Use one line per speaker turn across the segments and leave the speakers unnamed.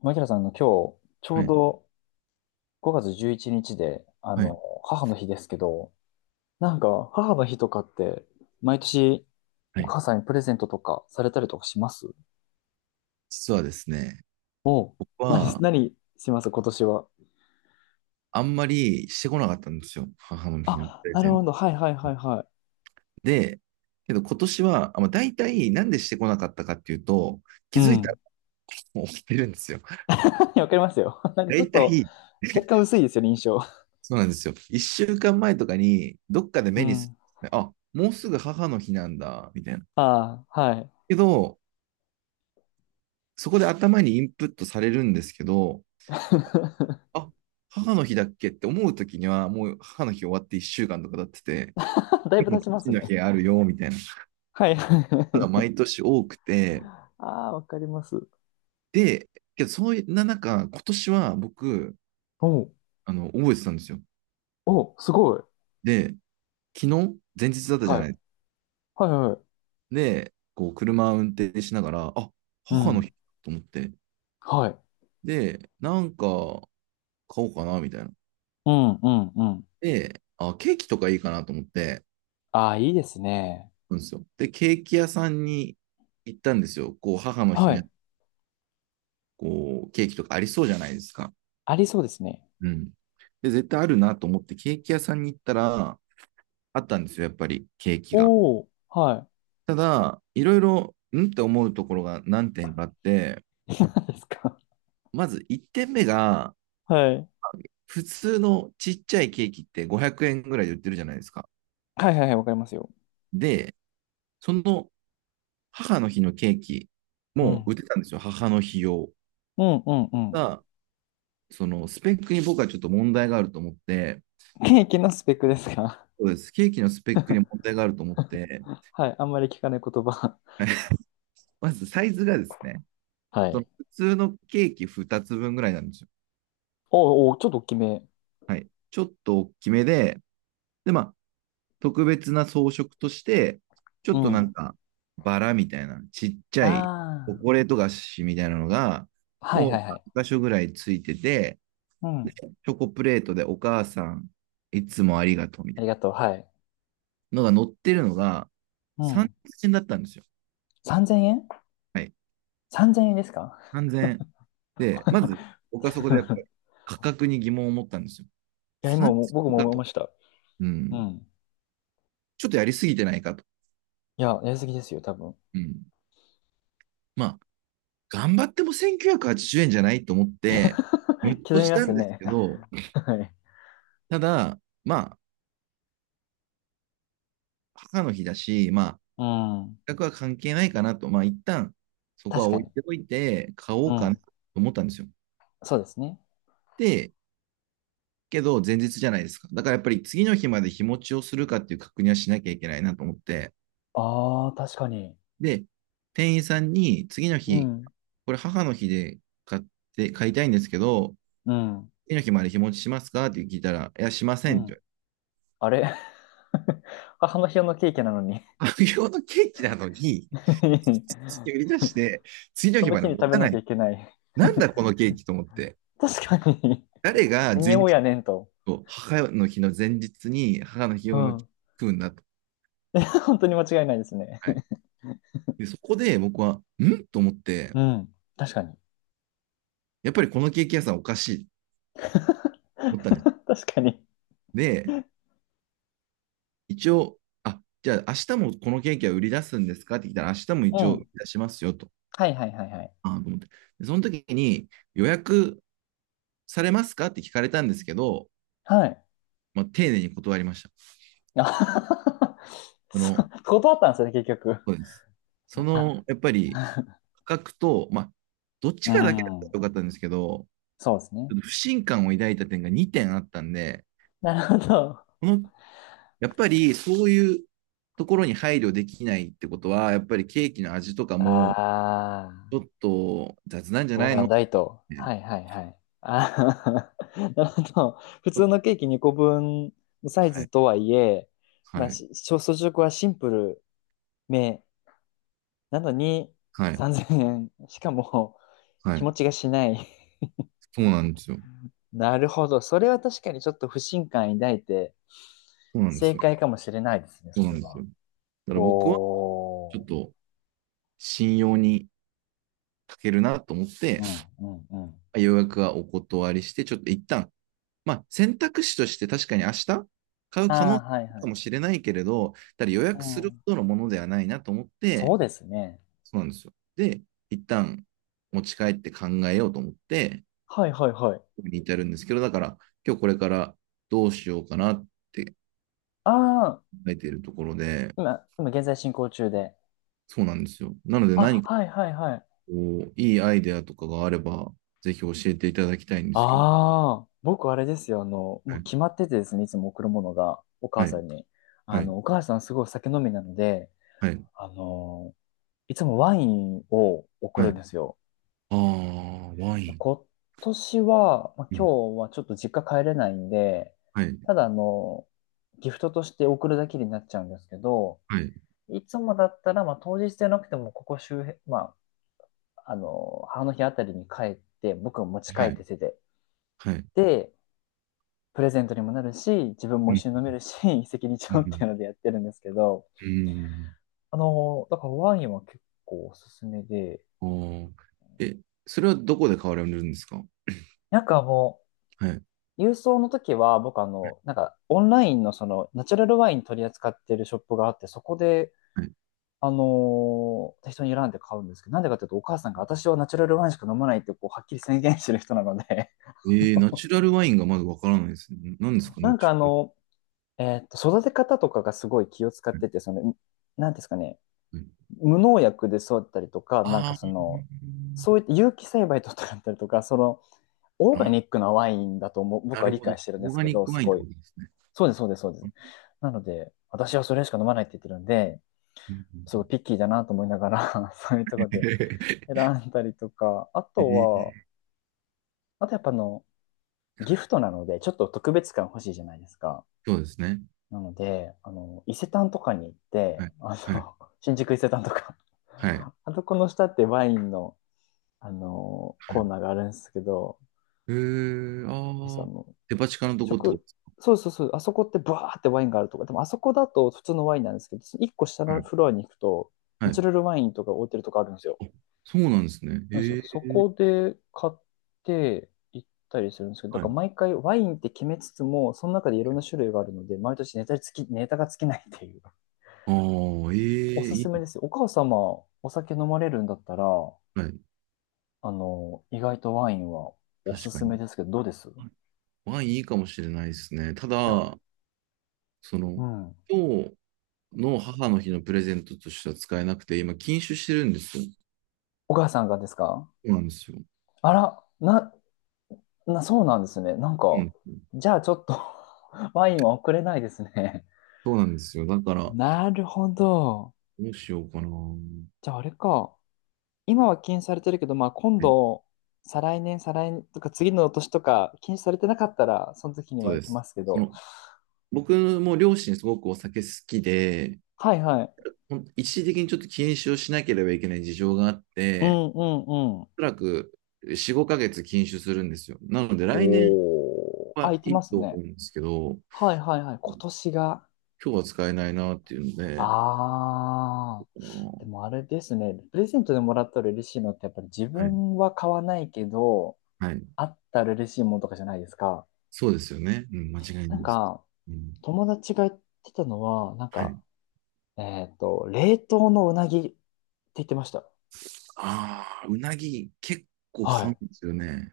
マキラさん、今日、ちょ
は
う
い。
ど5月11日で、
はい。
母の日ですけど、母の日とかって、毎年、
は
お
い。
母さんにプレゼントとかされたりとかします？
実はですね、
おう。
僕
何、
は
何します今年は？
あんまりしてこなかったんですよ。母の日の
あ、
プレ
なる
ゼン
ほ
ト。
ど。はいはいはいは
で、けど今年は、大体なんでしてこなかったかっていうと、
い。う
気づいたら
ん。
もう起きてるんですよ。
わかりますよ。ちょっ
大
と、
体、
血管薄いですよね、印象。
そうなんですよ。1週間前とかに、どっかで
う
目にす
ん。
る、あ、もうすぐ母の日なんだ、みたいな。
ああ、はい。
けど、そこで頭にインプットされるんですけど、あ、母の日だっけって思うときには、もう母の日終わって一週間とか経ってて、
だいぶ
父
経ちます
の
ね。
土だあるよ、みたいなこ
はいはい
とが
はい。
毎年多くて、
ああ、わかります。
で、けど、そんな中、今年は僕、
おう、
覚えてたんですよ。
おう、すごい。
で、昨日、前日だったじゃ
は
な
い。
い。
はいはい。
で、こう、車を運転しながら、あ、
う
母の日
ん。
と思って、
はい。
で、買おうかな、みたいな。
うんうんうん。
で、あ、ケーキとかいいかなと思って、
ああ、いいですね。
うんですよ。で、ケーキ屋さんに行ったんですよ。こう、母の日
は
ね、
い。
こう、ケーキとかありそうじゃないですか。
ありそうですね。
うん。で、絶対あるなと思って、ケーキ屋さんに行ったら、あったんですよ、やっぱり、ケーキが。
おお、は
ただ、いろいろ、んって思うところが何点かあって、
い。何ですか？
まず1点目が、
はい。
普通のちっちゃいケーキって500円ぐらいで売ってるじゃないですか。
はいはいはい、わかりますよ。
で、その母の日のケーキ
う
も売っ
ん。
てたんですよ、母の日用。
うんうんうん。
が、そのスペックに僕はちょっと問題があると思って、
ケーキのスペックですか？
そうです、ケーキのスペックに問題があると思って、
はい。あんまり聞かない言葉。
まずサイズがですね、
は
そ
い。
の普通のケーキ2つ分ぐらいなんですよ。
おーおー、ちょっと大きめ。
はい。ちょっと大きめで、で、まあ、特別な装飾として、ちょ
う
っとなん
ん。
か、バラみたいな、ちっちゃいチョ
あ
コレート菓子みたいなのが、
あ、はい
を
はい
2
はい。
箇所ぐらいついてて、
うん。
チョコプレートでお母さん、いつもありがとうみ
あ
たい
り
な
がとう。はい。
のが載ってるのが、
う
三
ん。
千円だったんですよ。
3000円？
はい。
3000 円ですか？
三千で、まず、僕はそこでや っぱり価格に疑問を持ったんですよ。
いや、今
三
も
千
僕も
0 0円か
思いま
と。
した。
う
う
ん。
ん。
ちょっとやりすぎてないかと。
いや、やりすぎですよ、多分。
うん。まあ、頑張っても1,980円じゅうえんじゃないと思って、ム ッと
刻み
し
ま
た
す
んです
ね。
けど、
はい。
ただ、まあ、母の日だし、まあ、
うん。
額は関係ないかなと、まあ、一旦、そこは
確か
置
に。
いておいて、買お
う
うかな
ん。
と思ったんですよ。
そうですね。
で、けど、前日じゃないですか。だからやっぱり次の日まで日持ちをするかっていう確認はしなきゃいけないなと思って、
ああ、確かに。
で、店員さんに次の
う
日、
ん。
これ母の日で買って、買いたいんですけど、
うん。
次の日まで日持ちしますかって聞いたら、いや、しま
う
せんって言
ん。あれ？ 母の日用のケーキなのに
われて。無日のケーキなのに、売り出して、次の
そ
日
の
ま
日
で
に
持
食べ
たな
なきゃ
い。
いけない？
なんだこの ケーキと思って。
確かに。
誰 が
何
前
を
日
やねんと。
と母の日の前日に母の日
う
用のケーキ
ん。
食うんだと。
本当に間違いないですね。
はい、でそこで僕は、んと思って、
うん。確かに。
やっぱりこのケーキ屋さんおかしいと思ったんです。
確かに。
で、一応、あ、じゃあ明日もこのケーキは売り出すんですかって聞いたら、明日も
う
一応売
ん。
り出しますよと。
はいはいはいはい。
あと思って。で、その時に予約されますかって聞かれたんですけど、
はい。
まあ、丁寧に断りました。
あ。
そ
そ
の、
う断ったんですよね、結局。
そうです。その、
あ、
やっぱり、価格と、まあ、どっち
う
かだけだったら
ん。
よかったんですけど、
そうです
ち
ね。
ょっと不信感を抱いた点が2点あったんで、
なるほど。
この、やっぱりそういうところに配慮できないってことは、やっぱりケーキの味とかも、
ああ、
ちょっと雑なんじゃ
どう
ない
な
の
ん
っ
だいと。
て、ち
はいはいはい。ああ、なるほど。普
ょ
通
っと
のケーキ2個分のサイ
は
ズ
い、
とはいえ、
は
まあ、
い、
小装飾はシンプルめなのに
はい、
3000円。しかも、
は
日
い。
持ちがしない。
そうなんですよ。
なるほど。それは確かにちょっと不信感抱いて、
そうなんで
正
すよ。
解かもしれないですね、
そ
そ
うな
れ
んです
は。
よ。だから僕は、ちょ
お
っ
ー。
と信用に書けるなと思って、
うん、うん、うん。
予約はお断りして、ちょっと一旦、まあ、選択肢として確かに明日買う
あ
可能
あ、
性
はいは
かも
い。
しれないけれど、ただ予
う
約する
ん。
ほどのものではないなと思っ
そ
て、
うですね。
そうなんですよ。で、一旦持ち帰って考えようと思って、
はいはいはい。
に至るんですけど、だから、今日これからどうしようかなって考
ああ、
えているところで、
今現在進行中で。
そうなんですよ。なので
あ、
何か
はいはいはい。
こう、いいアイデアとかがあれば、ぜひ教えていただきたいんですけど。
ああ、僕あれですよ。も
は
う
い、
決まっててですね、いつも贈るものが、お母
はい、
さんに。
はい、
お母さんすごい酒飲みなので、
はい。
あの、いつもワインを贈
はい
るんで
あ
すよ。
あ、ワイン。
今年は、まあ、
うん。
今日はちょっと実家帰れないんで、
はい。
ただギフトとして贈るだけになっちゃうんですけど、
はい。
いつもだったら、まあ、当日じゃなくても、ここ周辺、まあ、母の日あたりに帰って、僕を持ち帰
は
っ
い。
て手てて
はい。
で、プレゼントにもなるし、自分も
うん。
一緒に飲めるし、一石二
う
鳥ってい
ん。
うのでやってるんですけど、
うん
だからワインは結構おすすめで、
ああ。え、それはどこで買われるんですか？
も
はい。
う、郵送の時は僕オンラインのナチュラルワイン取り扱ってるショップがあって、そこで、
は
適当に選んで買うんですけど、なんでかっていうと、お母さんが、私はナチュラルワインしか飲まないって、こう、はっきり宣言してる人なので。
い。えー、ナチュラルワインがまだわからないですね。何です か、
な
ナ
ん
チ
かあ
ュラル
の、育て方とかがすごい気を使っ
ワイ
てて、なんですかね、
ン。
無農薬で育ったりとか、
はいはいあ
そ
ー
ういった有機栽培とかだったりとか、オーガ
あ、
ニックなワインだと思う、僕
な
は
る
理
ほど。
解してるんで
オー
す
ガ
け
ニッ
ど、
ク
す
ワインっ
ご
てこ
い。
とですね。
そうです、そうです、そうで
う
す。
ん
なので、私はそれしか飲まないって言ってるんで、
うんう
すご
ん
いピッキーだなと思いながら そういうところで 選んだりとか、あ
え
とは、
ー
あとやっぱギフトなので、ちょっと特別感欲しいじゃないですか。
そうですね。
なので、伊勢丹とかに行って、
はい。はい。
新宿伊勢丹とか、
はい。
あそこの下ってワインの、
は
コー
い
ナーがあるんですけど、
えー、
私
ああ、デパ地下のとこってこと
食、
です
そうそうそう、あそこってブワーってワインがあるとか、でもあそこだと普通のワインなんですけど、一個下のフ
か？
ロアに行くと、
は
ナチュ
い。
ラルワインとか置いてるとこあるんですよ。
あそうなんですね。
なんですよ。
え
そ
え
こで買って行ったりするんですけど、だ
は
か
い。
ら毎回ワインって決めつつも、その中でいろんな種類があるので、毎年ネタが尽きないっていう。
ああ、え
お
え
す
い
すめ
い。
ですよ。お母様、お酒飲まれるんだったら、
はい。
意外とワインはおす
確か
す
に。
めですけど、どうです？
はいワインいいかもしれないですね。た
あ、
だ、そ
う
の、
ん。
今日の母の日のプレゼントとしては使えなくて、今、禁酒してるんですよ。
お母さんがですか？
そうなんですよ。
あら、そうなんですね。
うん。
じゃあちょっと ワインは送れないですね。
そうなんですよ。だから、ど
なるほど。
うしようかな。
じゃああれか。今は禁止されてるけど、まあ今
え
度、再来年とか次の年とか禁止されてなかったら、その時に
そ
は
う
行
で
きま
す。
すけ
そ
ど。
の、僕も両親すごくお酒好きで、
はいはい。
一時的にちょっと禁酒をしなければいけない事情があっ
う
て、
んうんうん。
おそらく4、5ヶ月禁酒するんですよ。なので来年
おー。あ、
は
行き
いい
ます
と思
ね。
うんですけど、
はいはいはい。今年が。
今日は使えないなっていうので、
ああ。
あ
で
の
もあれですね。プレゼントでもらったら嬉しいのって、やっぱり自
はい、
分は買わないけど、
はい、
あったら嬉しいものとかじゃないですか。
そうですよね。うん、間違いない
なん
です。
か、
うん、
友達が言ってたのは、
はい。
冷凍のうなぎって言ってました。
ああ、うなぎ結構
は
買う
い。
んですよね。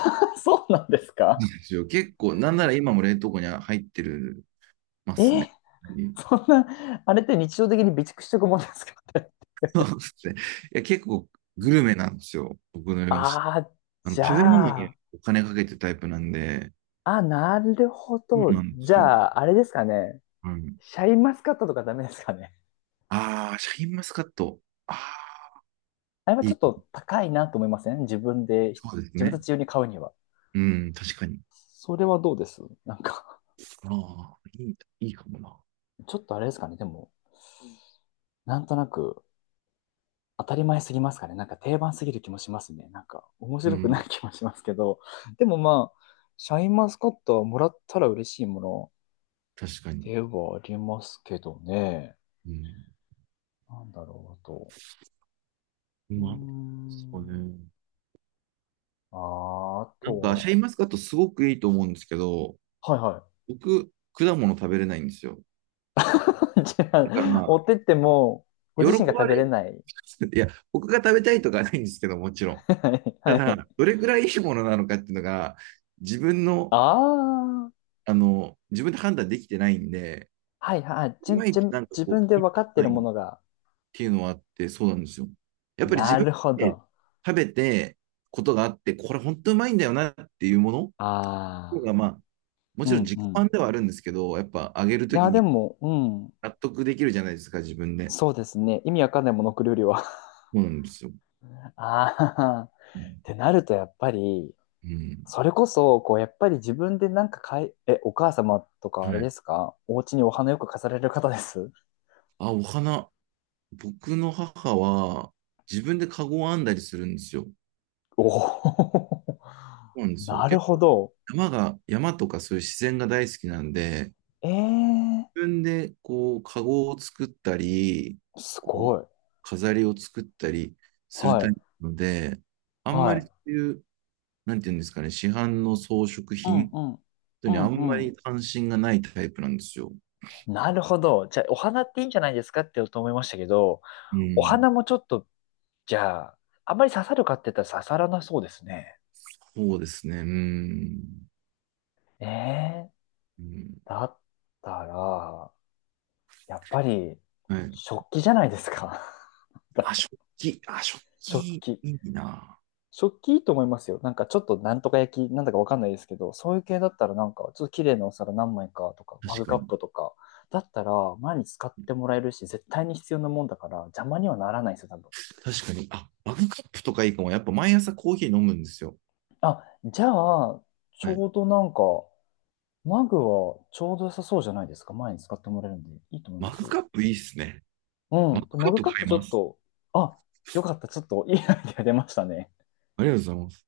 そうなんですか？
ですよ結構、なんなら今も冷凍庫には入ってるます
え、
ね。
そんな、あれって日常的に備蓄しとくもんですか？
そうですね。いや、結構グルメなんですよ、僕の両親。
ああ、
あの
じ
食べ物
ゃ
に
あ、
お金かけてるタイプなんで、
あ、なるほ
そう
ど。
なんで
じ
すよ。
ゃあ、あれですかね。
はい
シャインマスカットとかダメですかね？
ああ、シャインマスカット。ああ、
あれは
い
ちょ
い
っ
か。
と高いなと思いません？自分で、
そうです
自分た
ね。
ち用に買うには。
うん、確かに。
それはどうです？
ああ、いい、いいかもな。
ちょっとあれですかね。でも、なんとなく当たり前すぎますかね？定番すぎる気もしますね。面
う
白くな
ん、
い気もしますけど。でもまあ、シャインマスカットはもらったら嬉しいもの
確かに。
ではありますけどね。
うん。
なんだろう、あと。うー
まあ、そう
ん。
ね。
あー、あ
シャイ
と
ンマスカットすごくいいと思うんですけど、
は、はいは
僕、果物食べれないんですよ。
い。じゃ
だか
あ、持
ら、
ってっても、ご
喜
自身が食
ば
べ
れ
れ
る。
ない。
いや、僕が食べたいとかはないんですけど、もちろん。
はいは
た
い。
だ、どれくらいいいものなのかっていうのが、自分の、
ああ、
あの、自分で判断できてないんで、
はいはい。
い
じゅ、
まい
じ
ち
ゅ、
なんか
自
こう、
分で
ピン
分
と
か
こ
って
な
る
い
も
っ
のが、
ていうのはあって、そうなんですよ。やっぱり自
な
分
るほ
でね
ど。
食べてことがあって、これ本当うまいんだよなっていうものの方が、
ああ、
まあ、も
う
ちろん
ん
自己
う
満
ん。
ではあるんですけど、やっぱあげる
い
とき
や、で
に
も、うん、
納得できるじゃないですか、自分で。
そうですね。意味わかんないモノクロよりは。
そうなんですよ。
ああ、っ
うん。
てなると、やっぱり、
うん
それこそ、こう、やっぱり自分で買い、え、お母様とか
は
あれで
い。
すか？お家にお花よく飾られる方です？
あ、お花。僕の母は自分でカゴを編んだりするんですよ。そ
おお
うなんで
ー、
すよ。
なる
結
ほ
構
ど。
山とかそういう自然が大好きなんで、
ええ
自分でこう、カゴを作ったり、
ー、す
こう、
ごい。
飾りを作ったりする
は
タイ
い、
プなので、あんま
は
り
い。
そういう、なんていうんですかね、市販の装飾
うん
品
うん。
と
う
にあんま
んう
り
ん。
関心がないタイプなんですよ。
なるほど。じゃあ、お花っていいんじゃないですかって言おうと思いましたけど、
う
お
ん。
花もちょっと、じゃあ、あんまり刺さるかって言ったら刺さらなそうですね。
そうですね。うん。
ええー、
うん、
だったら、やっぱり、
はい。
食器じゃないですか。
あ、食器。あ、食
食
器、
器。
いいな。
食器いいと思いますよ。ちょっとなんとか焼き、なんだかわかんないですけど、そういう系だったらちょっと綺麗なお皿何枚かとか、マ
確
グ
か
カッ
に。
プとか、だったら前に使ってもらえるし、絶対に必要なもんだから邪魔にはならないですよ、多分。
確かに。あ、マグカップとかいいかも。やっぱ毎朝コーヒー飲むんですよ。
あ、じゃあ、ち
はい。
ょうどマグはちょうど良さそうじゃないですか。前に使ってもらえるんで、いいと思い
マ
ま
グ
すよ。
カップいいっすね。
う
マグ
ん。で
カ
マ
ッ
グ
プ
カ
買
ップ
い
ちょ
ま
っ
す。
と、あ、よかった。ちょっといいアイデア出ましたね。
ありがとうございます。